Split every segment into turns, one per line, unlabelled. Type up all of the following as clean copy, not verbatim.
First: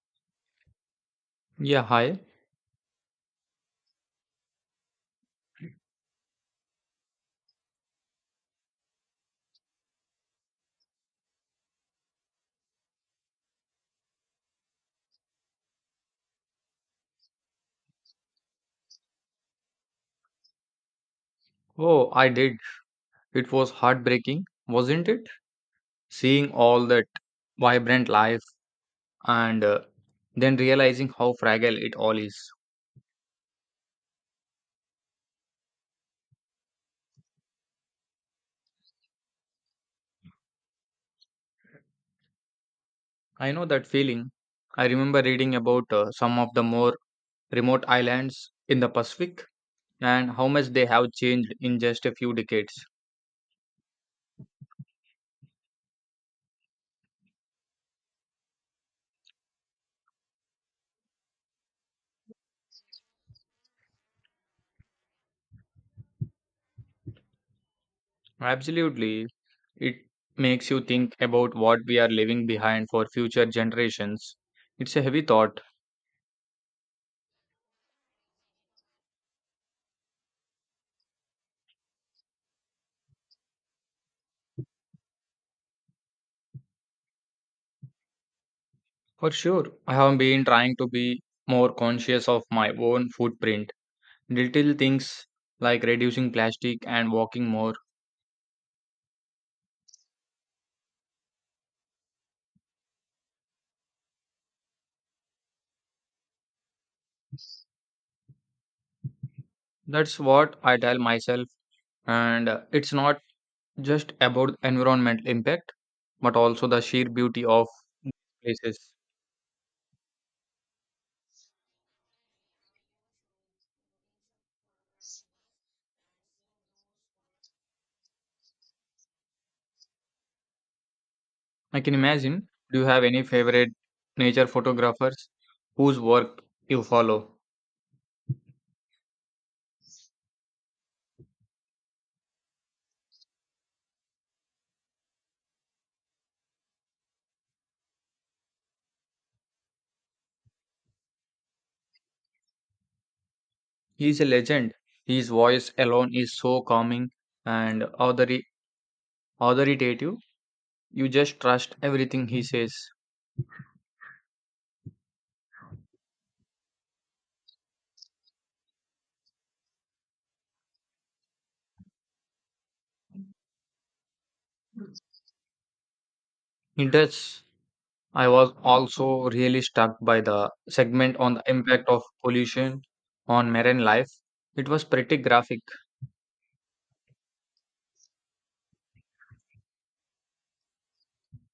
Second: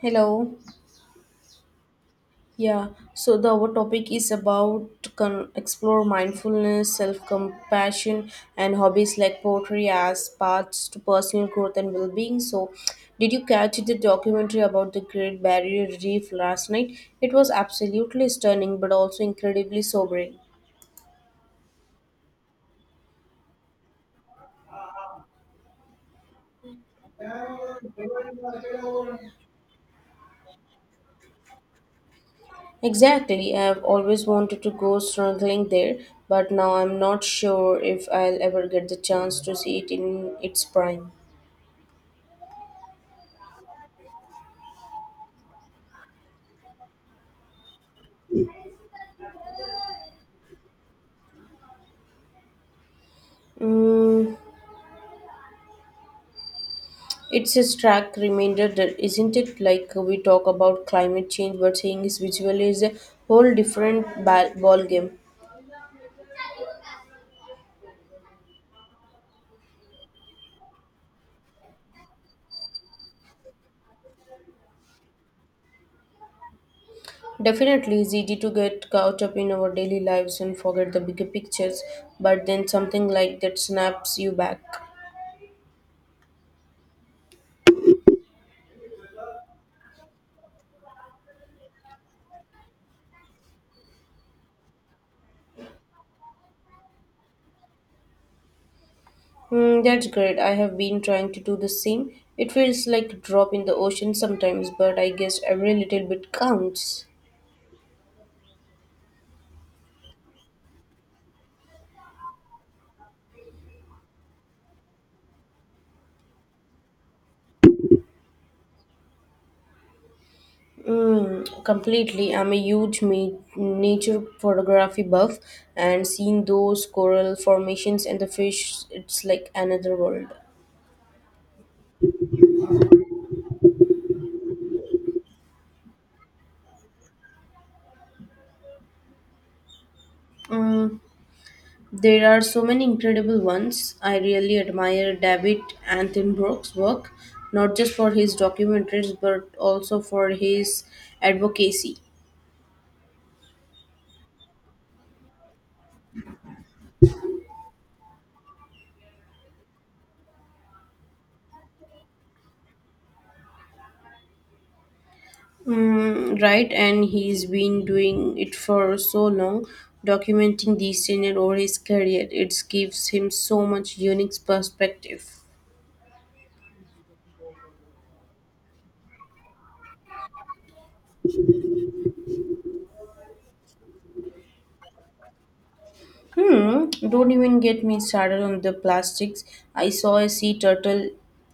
Hello.
Yeah, hi.
Yeah. So the our topic is about explore mindfulness, self compassion, and hobbies like poetry as paths to personal growth and well being. So, did you catch the documentary about the Great Barrier Reef last night? It was absolutely stunning, but also incredibly sobering.
Oh, I did. It was heartbreaking, wasn't it? Seeing all that vibrant life and then realizing how fragile it all is.
Exactly. I've always wanted to go snorkeling there, but now I'm not sure if I'll ever get the chance to see it in its prime.
I know that feeling. I remember reading about some of the more remote islands in the Pacific and how much they have changed in just a few decades.
Mm, it's a stark reminder, that isn't it? Like we talk about climate change, but seeing is visually is a whole different ball game.
Absolutely. It makes you think about what we are leaving behind for future generations. It's a heavy thought.
Definitely, it's easy to get caught up in our daily lives and forget the bigger pictures, but then something like that snaps you back.
For sure, I have been trying to be more conscious of my own footprint. Little things like reducing plastic and walking more.
Hmm, that's great. I have been trying to do the same. It feels like a drop in the ocean sometimes, but I guess every little bit counts.
That's what I tell myself. And it's not just about environmental impact, but also the sheer beauty of these places.
Mm, completely. I'm a huge nature photography buff, and seeing those coral formations and the fish, it's like another world.
I can imagine. Do you have any favorite nature photographers whose work you follow?
Mm, there are so many incredible ones. I really admire David Attenborough's work, not just for his documentaries, but also for his advocacy.
He's a legend. His voice alone is so calming and authoritative. You just trust everything he says.
Mm, right, and he's been doing it for so long, documenting these scenes over his career. It gives him so much unique perspective.
He does. I was also really struck by the segment on the impact of pollution on marine life. It was pretty graphic.
Hmm, don't even get me started on the plastics. I saw a sea turtle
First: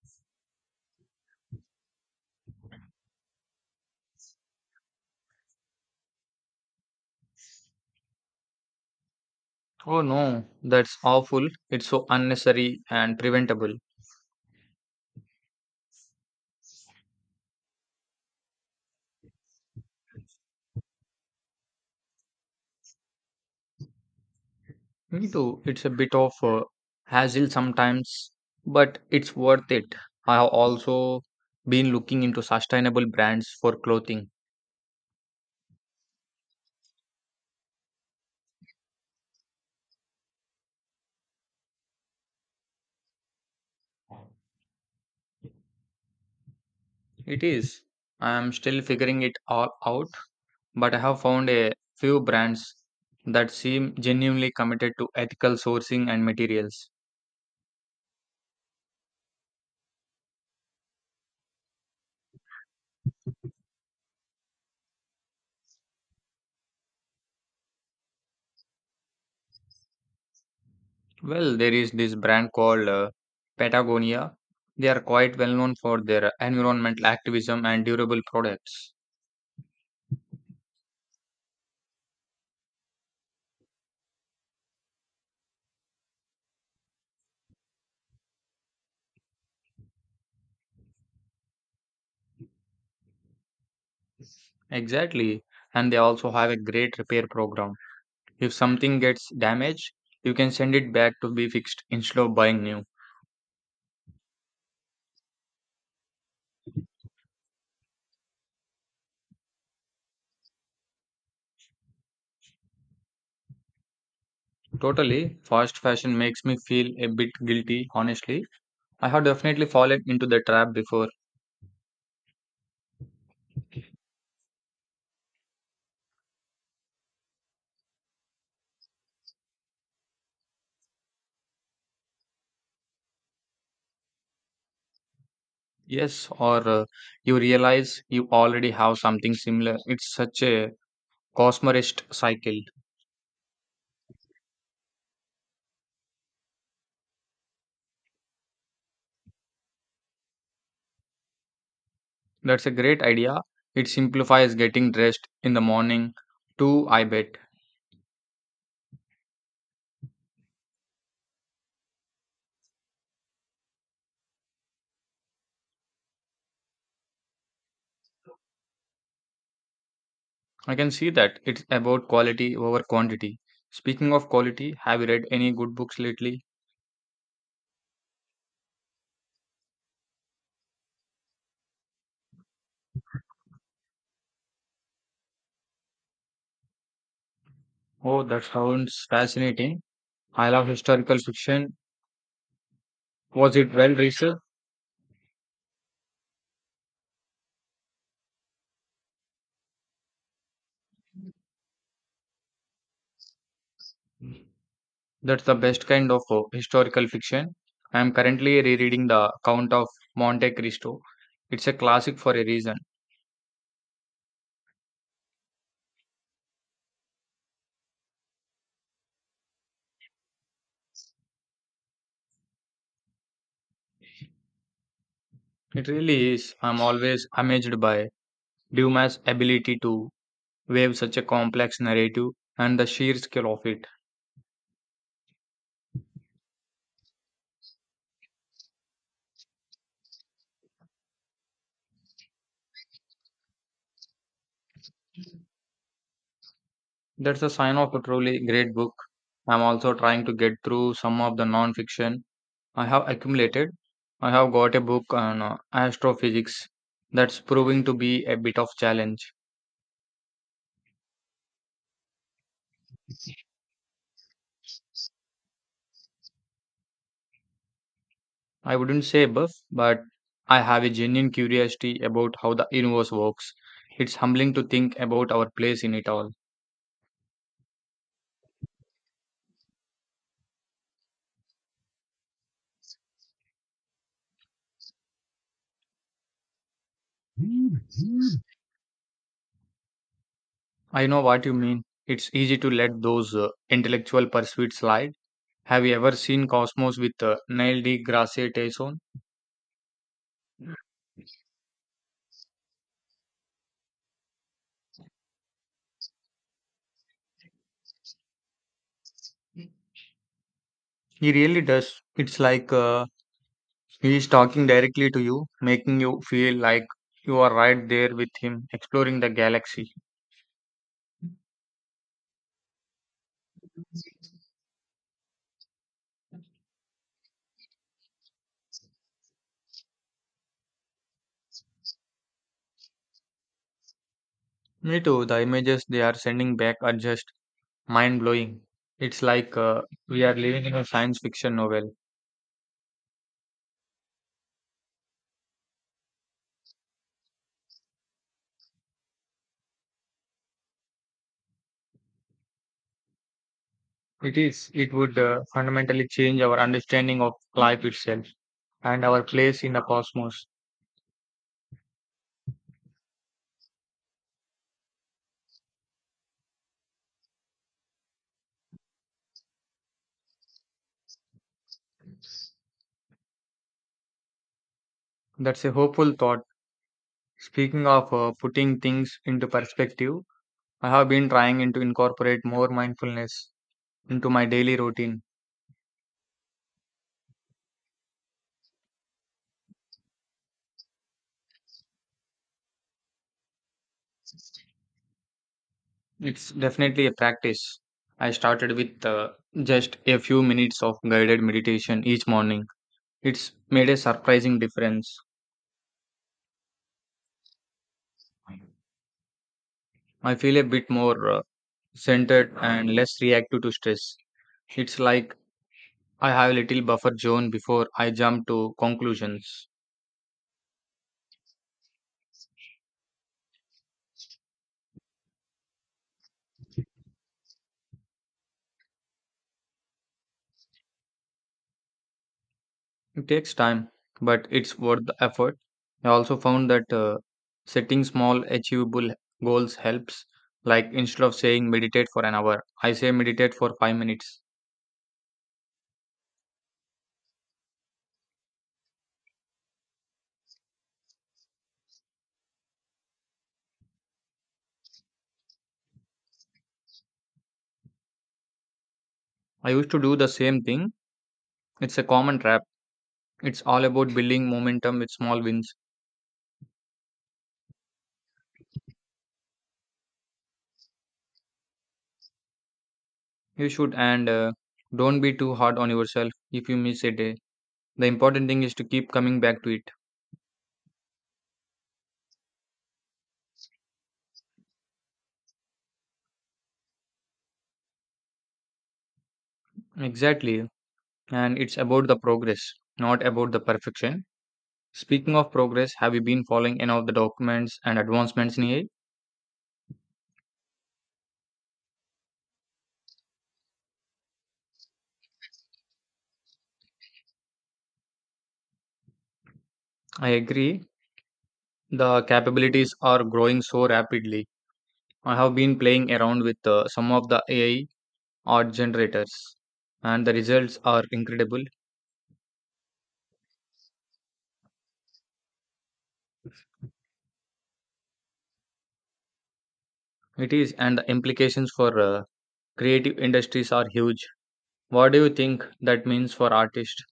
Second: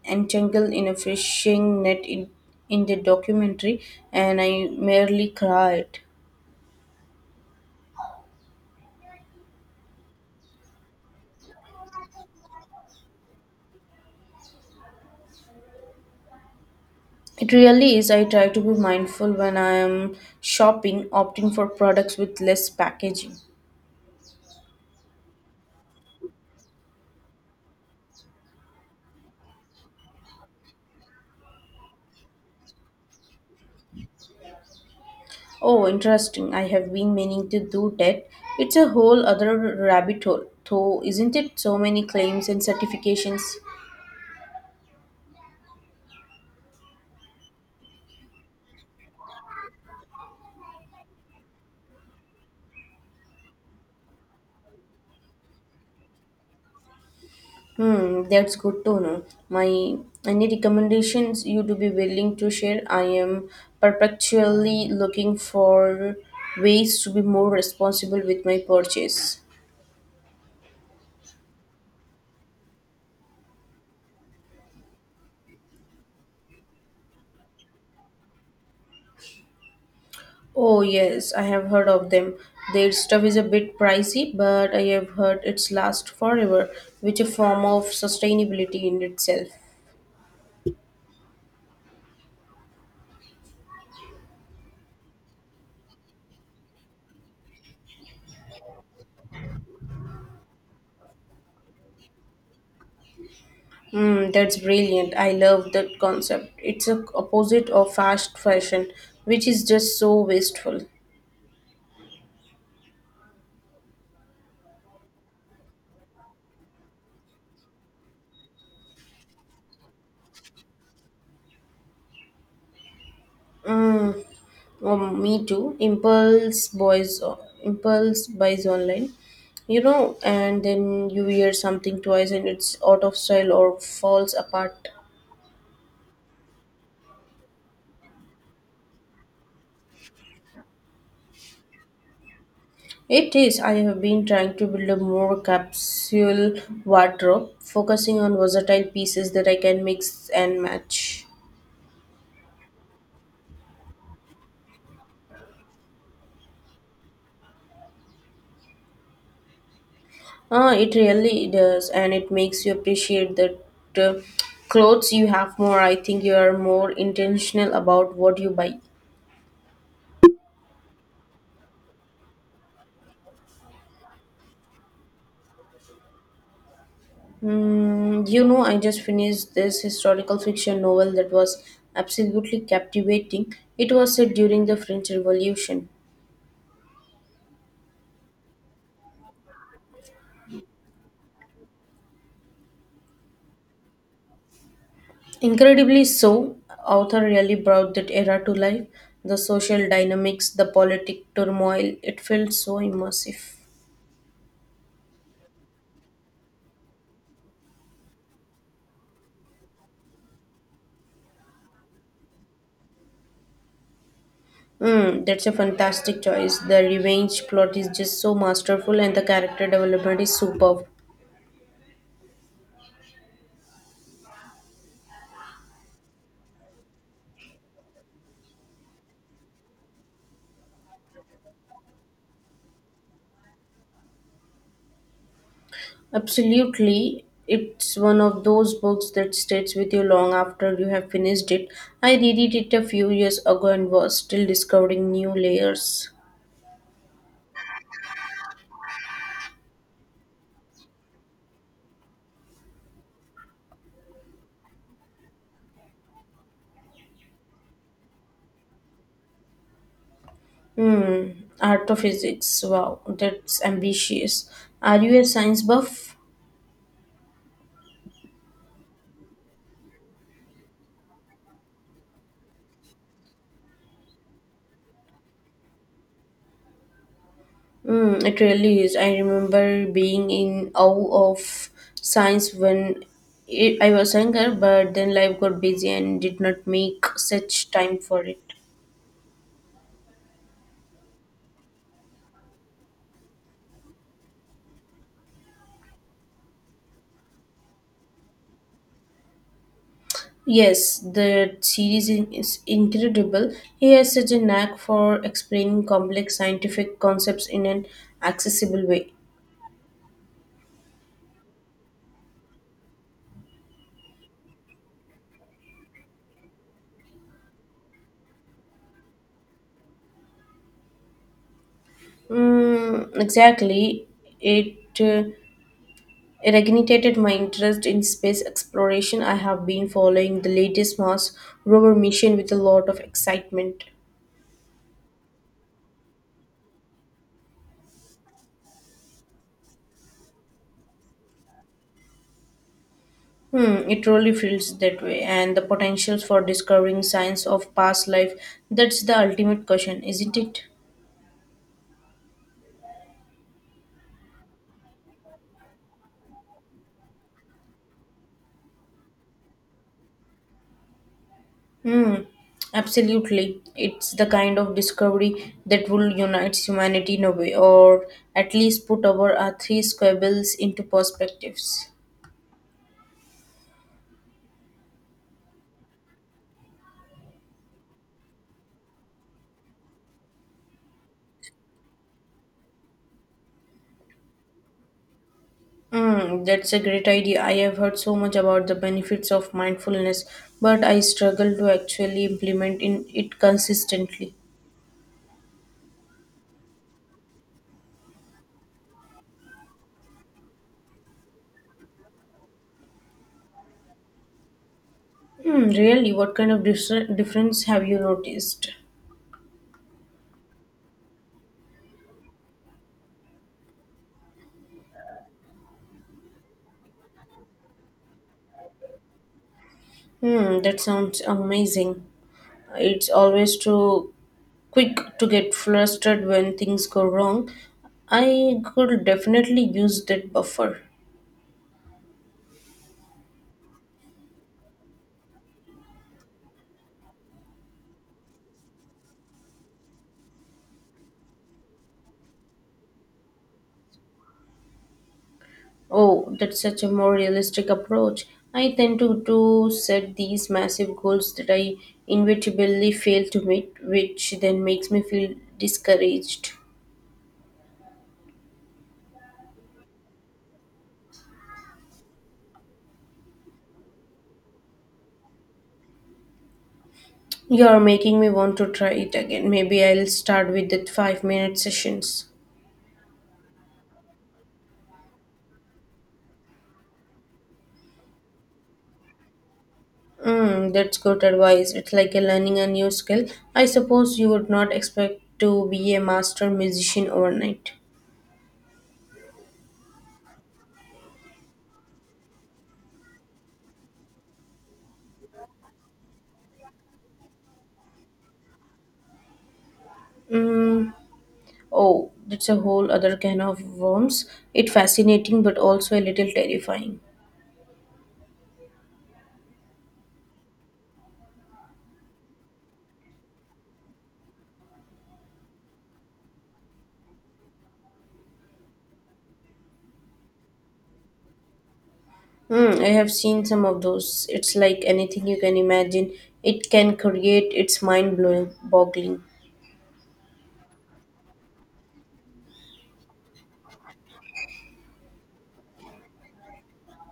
entangled in a fishing net in the documentary, and I merely cried.
Oh no, that's awful. It's so unnecessary and preventable.
It really is. I try to be mindful when I am shopping, opting for products with less packaging.
Me too. It's a bit of a hassle sometimes, but it's worth it. I have also been looking into sustainable brands for clothing.
Oh, interesting. I have been meaning to do that. It's a whole other rabbit hole, though, isn't it? So many claims and certifications.
It is. I am still figuring it all out, but I have found a few brands that seem genuinely committed to ethical sourcing and materials.
Hmm, that's good to know. My any recommendations you to be willing to share? I am perpetually looking for ways to be more responsible with my purchase.
Well, there is this brand called Patagonia. They are quite well known for their environmental activism and durable products.
Oh yes, I have heard of them. Their stuff is a bit pricey, but I have heard it's last forever, which a form of sustainability in itself.
Exactly. And they also have a great repair program. If something gets damaged, you can send it back to be fixed instead of buying new.
Mm, that's brilliant. I love that concept. It's a opposite of fast fashion, which is just so wasteful.
Totally, fast fashion makes me feel a bit guilty, honestly. I have definitely fallen into the trap before.
Mm, Oh, me too. Impulse buys online, and then you wear something twice and it's out of style or falls apart.
Yes, or you realize you already have something similar. It's such a consumerist cycle.
It is. I have been trying to build a more capsule wardrobe, focusing on versatile pieces that I can mix and match.
That's a great idea. It simplifies getting dressed in the morning, too, I bet.
Ah, it really does, and it makes you appreciate the uh, clothes you have more. I think you are more intentional about what you buy.
I can see that it's about quality over quantity. Speaking of quality, have you read any good books lately?
You know, I just finished this historical fiction novel that was absolutely captivating. It was set during the French Revolution.
Oh, that sounds fascinating. I love historical fiction. Was it well researched?
Incredibly so, author really brought that era to life. The social dynamics, the politic turmoil, it felt so immersive.
That's the best kind of historical fiction. I am currently rereading The Count of Monte Cristo. It's a classic for a reason.
Mm, that's a fantastic choice. The revenge plot is just so masterful and the character development is superb.
It really is. I'm always amazed by Dumas' ability to weave such a complex narrative and the sheer scale of it.
Absolutely. It's one of those books that stays with you long after you have finished it. I read it a few years ago and was still discovering new layers.
That's a sign of a truly great book. I'm also trying to get through some of the non-fiction I have accumulated. I have got a book on astrophysics that's proving to be a bit of challenge.
Hmm, Art of Physics. Wow, that's ambitious. Are you a science buff?
I wouldn't say buff, but I have a genuine curiosity about how the universe works. It's humbling to think about our place in it all.
Mm, it really is. I remember being in awe of science when I was younger, but then life got busy and did not make such time for it.
I know what you mean. It's easy to let those intellectual pursuits slide. Have you ever seen Cosmos with Neil deGrasse Tyson?
Yes, the is incredible. He has such a knack for explaining complex scientific concepts in an accessible way.
He really does. It's like he is talking directly to you, making you feel like you are right there with him, exploring the galaxy.
Mm, exactly. It uh, It reignited my interest in space exploration. I have been following the latest Mars rover mission with a lot of excitement.
Me too. The images they are sending back are just mind blowing. It's like we are living in a science fiction novel.
Hmm, it really feels that way, and the potentials for discovering signs of past life, that's the ultimate question, isn't it?
It is. It would fundamentally change our understanding of life itself and our place in the cosmos.
Hmm, absolutely. It's the kind of discovery that will unite humanity in a way, or at least put our three squabbles into perspectives.
That's a hopeful thought. Speaking of putting things into perspective, I have been trying in to incorporate more mindfulness into my daily routine.
Mm, that's a great idea. I have heard so much about the benefits of mindfulness, but I struggle to actually implement in it consistently.
It's definitely a practice. I started with just a few minutes of guided meditation each morning. It's made a surprising difference.
Hmm, really, what kind of difference have you noticed?
I feel a bit more centered and less reactive to stress. It's like I have a little buffer zone before I jump to conclusions.
Hmm, that sounds amazing. It's always too quick to get flustered when things go wrong. I could definitely use that buffer.
It takes time, but it's worth the effort. I also found that setting small, achievable goals helps. Like instead of saying meditate for an hour, I say meditate for 5 minutes.
Oh, that's such a more realistic approach. I tend to set these massive goals that I inevitably fail to meet, which then makes me feel discouraged.
I used to do the same thing. It's a common trap. It's all about building momentum with small wins.
You're making me want to try it again. Maybe I'll start with the 5 minute sessions.
You should, and don't be too hard on yourself if you miss a day. The important thing is to keep coming back to it.
Mm, that's good advice. It's like a learning a new skill. I suppose you would not expect to be a master musician overnight.
Exactly. And it's about the progress, not about the perfection. Speaking of progress, have you been following any of the documents and advancements in AI?
Mm, Oh, that's a whole other can of worms. It fascinating but also a little terrifying.
I agree. The capabilities are growing so rapidly. I have been playing around with some of the AI art generators, and the results are incredible.
Hmm, I have seen some of those. It's like anything you can imagine. It can create. It's mind blowing, boggling.
It is, and the implications for creative industries are huge. What do you think that means for artists?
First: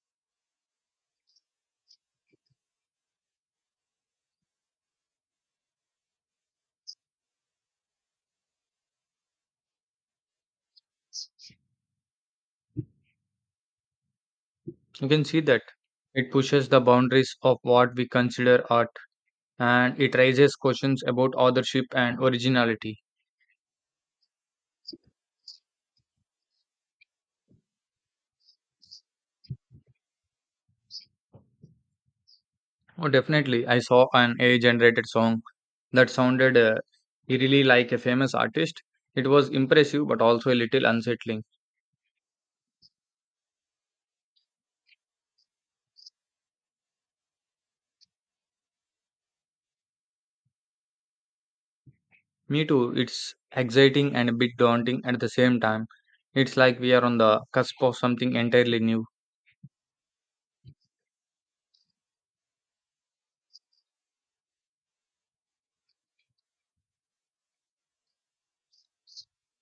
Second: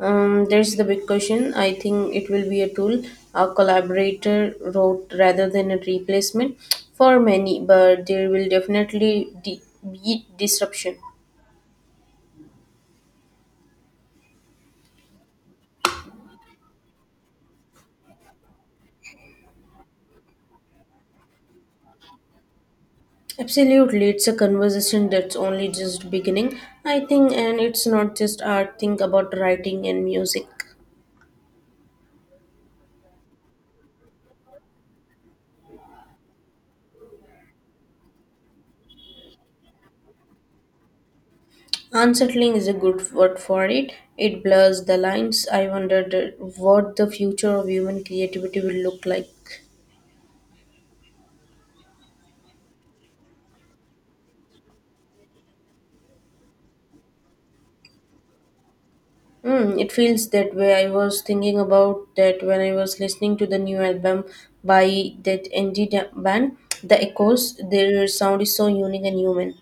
There's the big question. I think it will be a tool, a collaborator wrote rather than a replacement for many, but there will definitely be disruption.
You can see that it pushes the boundaries of what we consider art, and it raises questions about authorship and originality.
Absolutely, it's a conversation that's only just beginning, I think, and it's not just art. Think about writing and music.
Oh, definitely. I saw an AI generated song that sounded eerily like a famous artist. It was impressive but also a little unsettling.
Unsettling is a good word for it. It blurs the lines. I wondered what the future of human creativity will look like.
Me too. It's exciting and a bit daunting at the same time. It's like we are on the cusp of something entirely new.
Mm, it feels that way. I was thinking about that when I was listening to the new album by that band, The Echoes. Their sound is so unique and human.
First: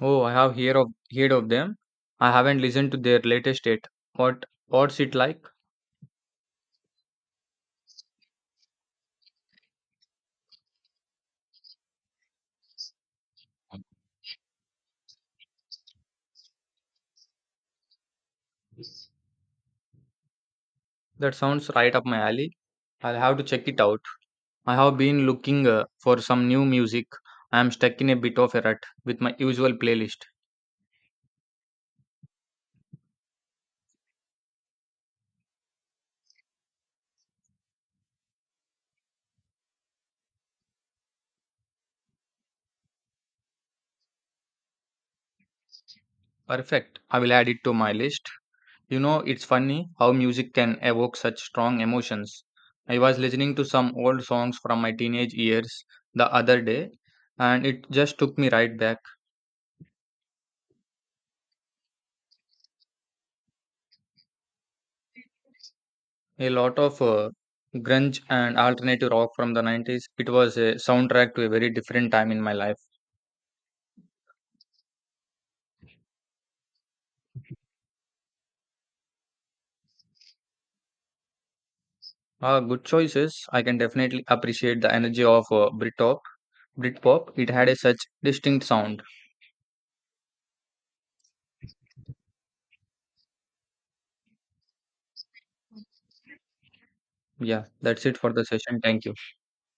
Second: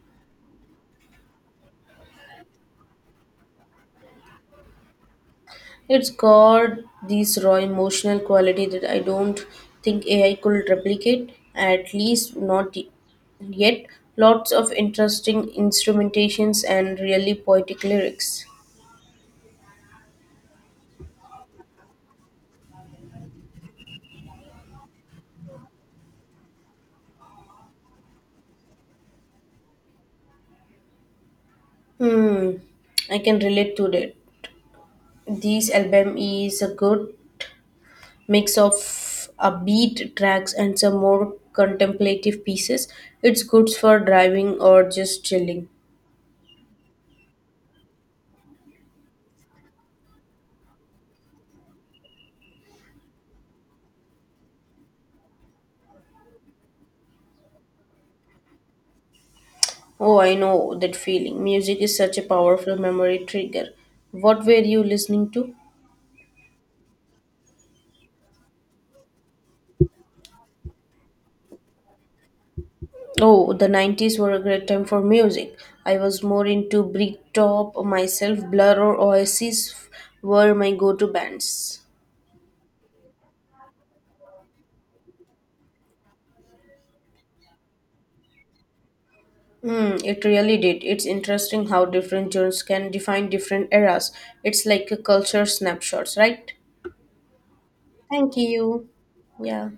Oh, I have heard of them. I haven't listened to their latest yet. What's it like?
It's got this raw emotional quality that I don't think AI could replicate, at least not yet. Lots of interesting instrumentations and really poetic lyrics.
That sounds right up my alley. I'll have to check it out. I have been looking for some new music. I am stuck in a bit of a rut with my usual playlist.
Hmm, I can relate to that. This album is a good mix of upbeat tracks and some more contemplative pieces. It's good for driving or just chilling.
Perfect. I will add it to my list. You know, it's funny how music can evoke such strong emotions. I was listening to some old songs from my teenage years the other day, and it just took me right back.
Oh, I know that feeling. Music is such a powerful memory trigger. What were you listening to?
A lot of grunge and alternative rock from the 90s. It was a soundtrack to a very different time in my life.
Oh, the 90s were a great time for music. I was more into Britpop myself. Blur or Oasis were my go-to bands.
Good choices. I can definitely appreciate the energy of Britpop. It had a such distinct sound.
Hmm, it really did. It's interesting how different genres can define different eras. It's like a culture snapshots, right?
Yeah, that's it for
Thank
the session.
you.
Thank you.
Yeah.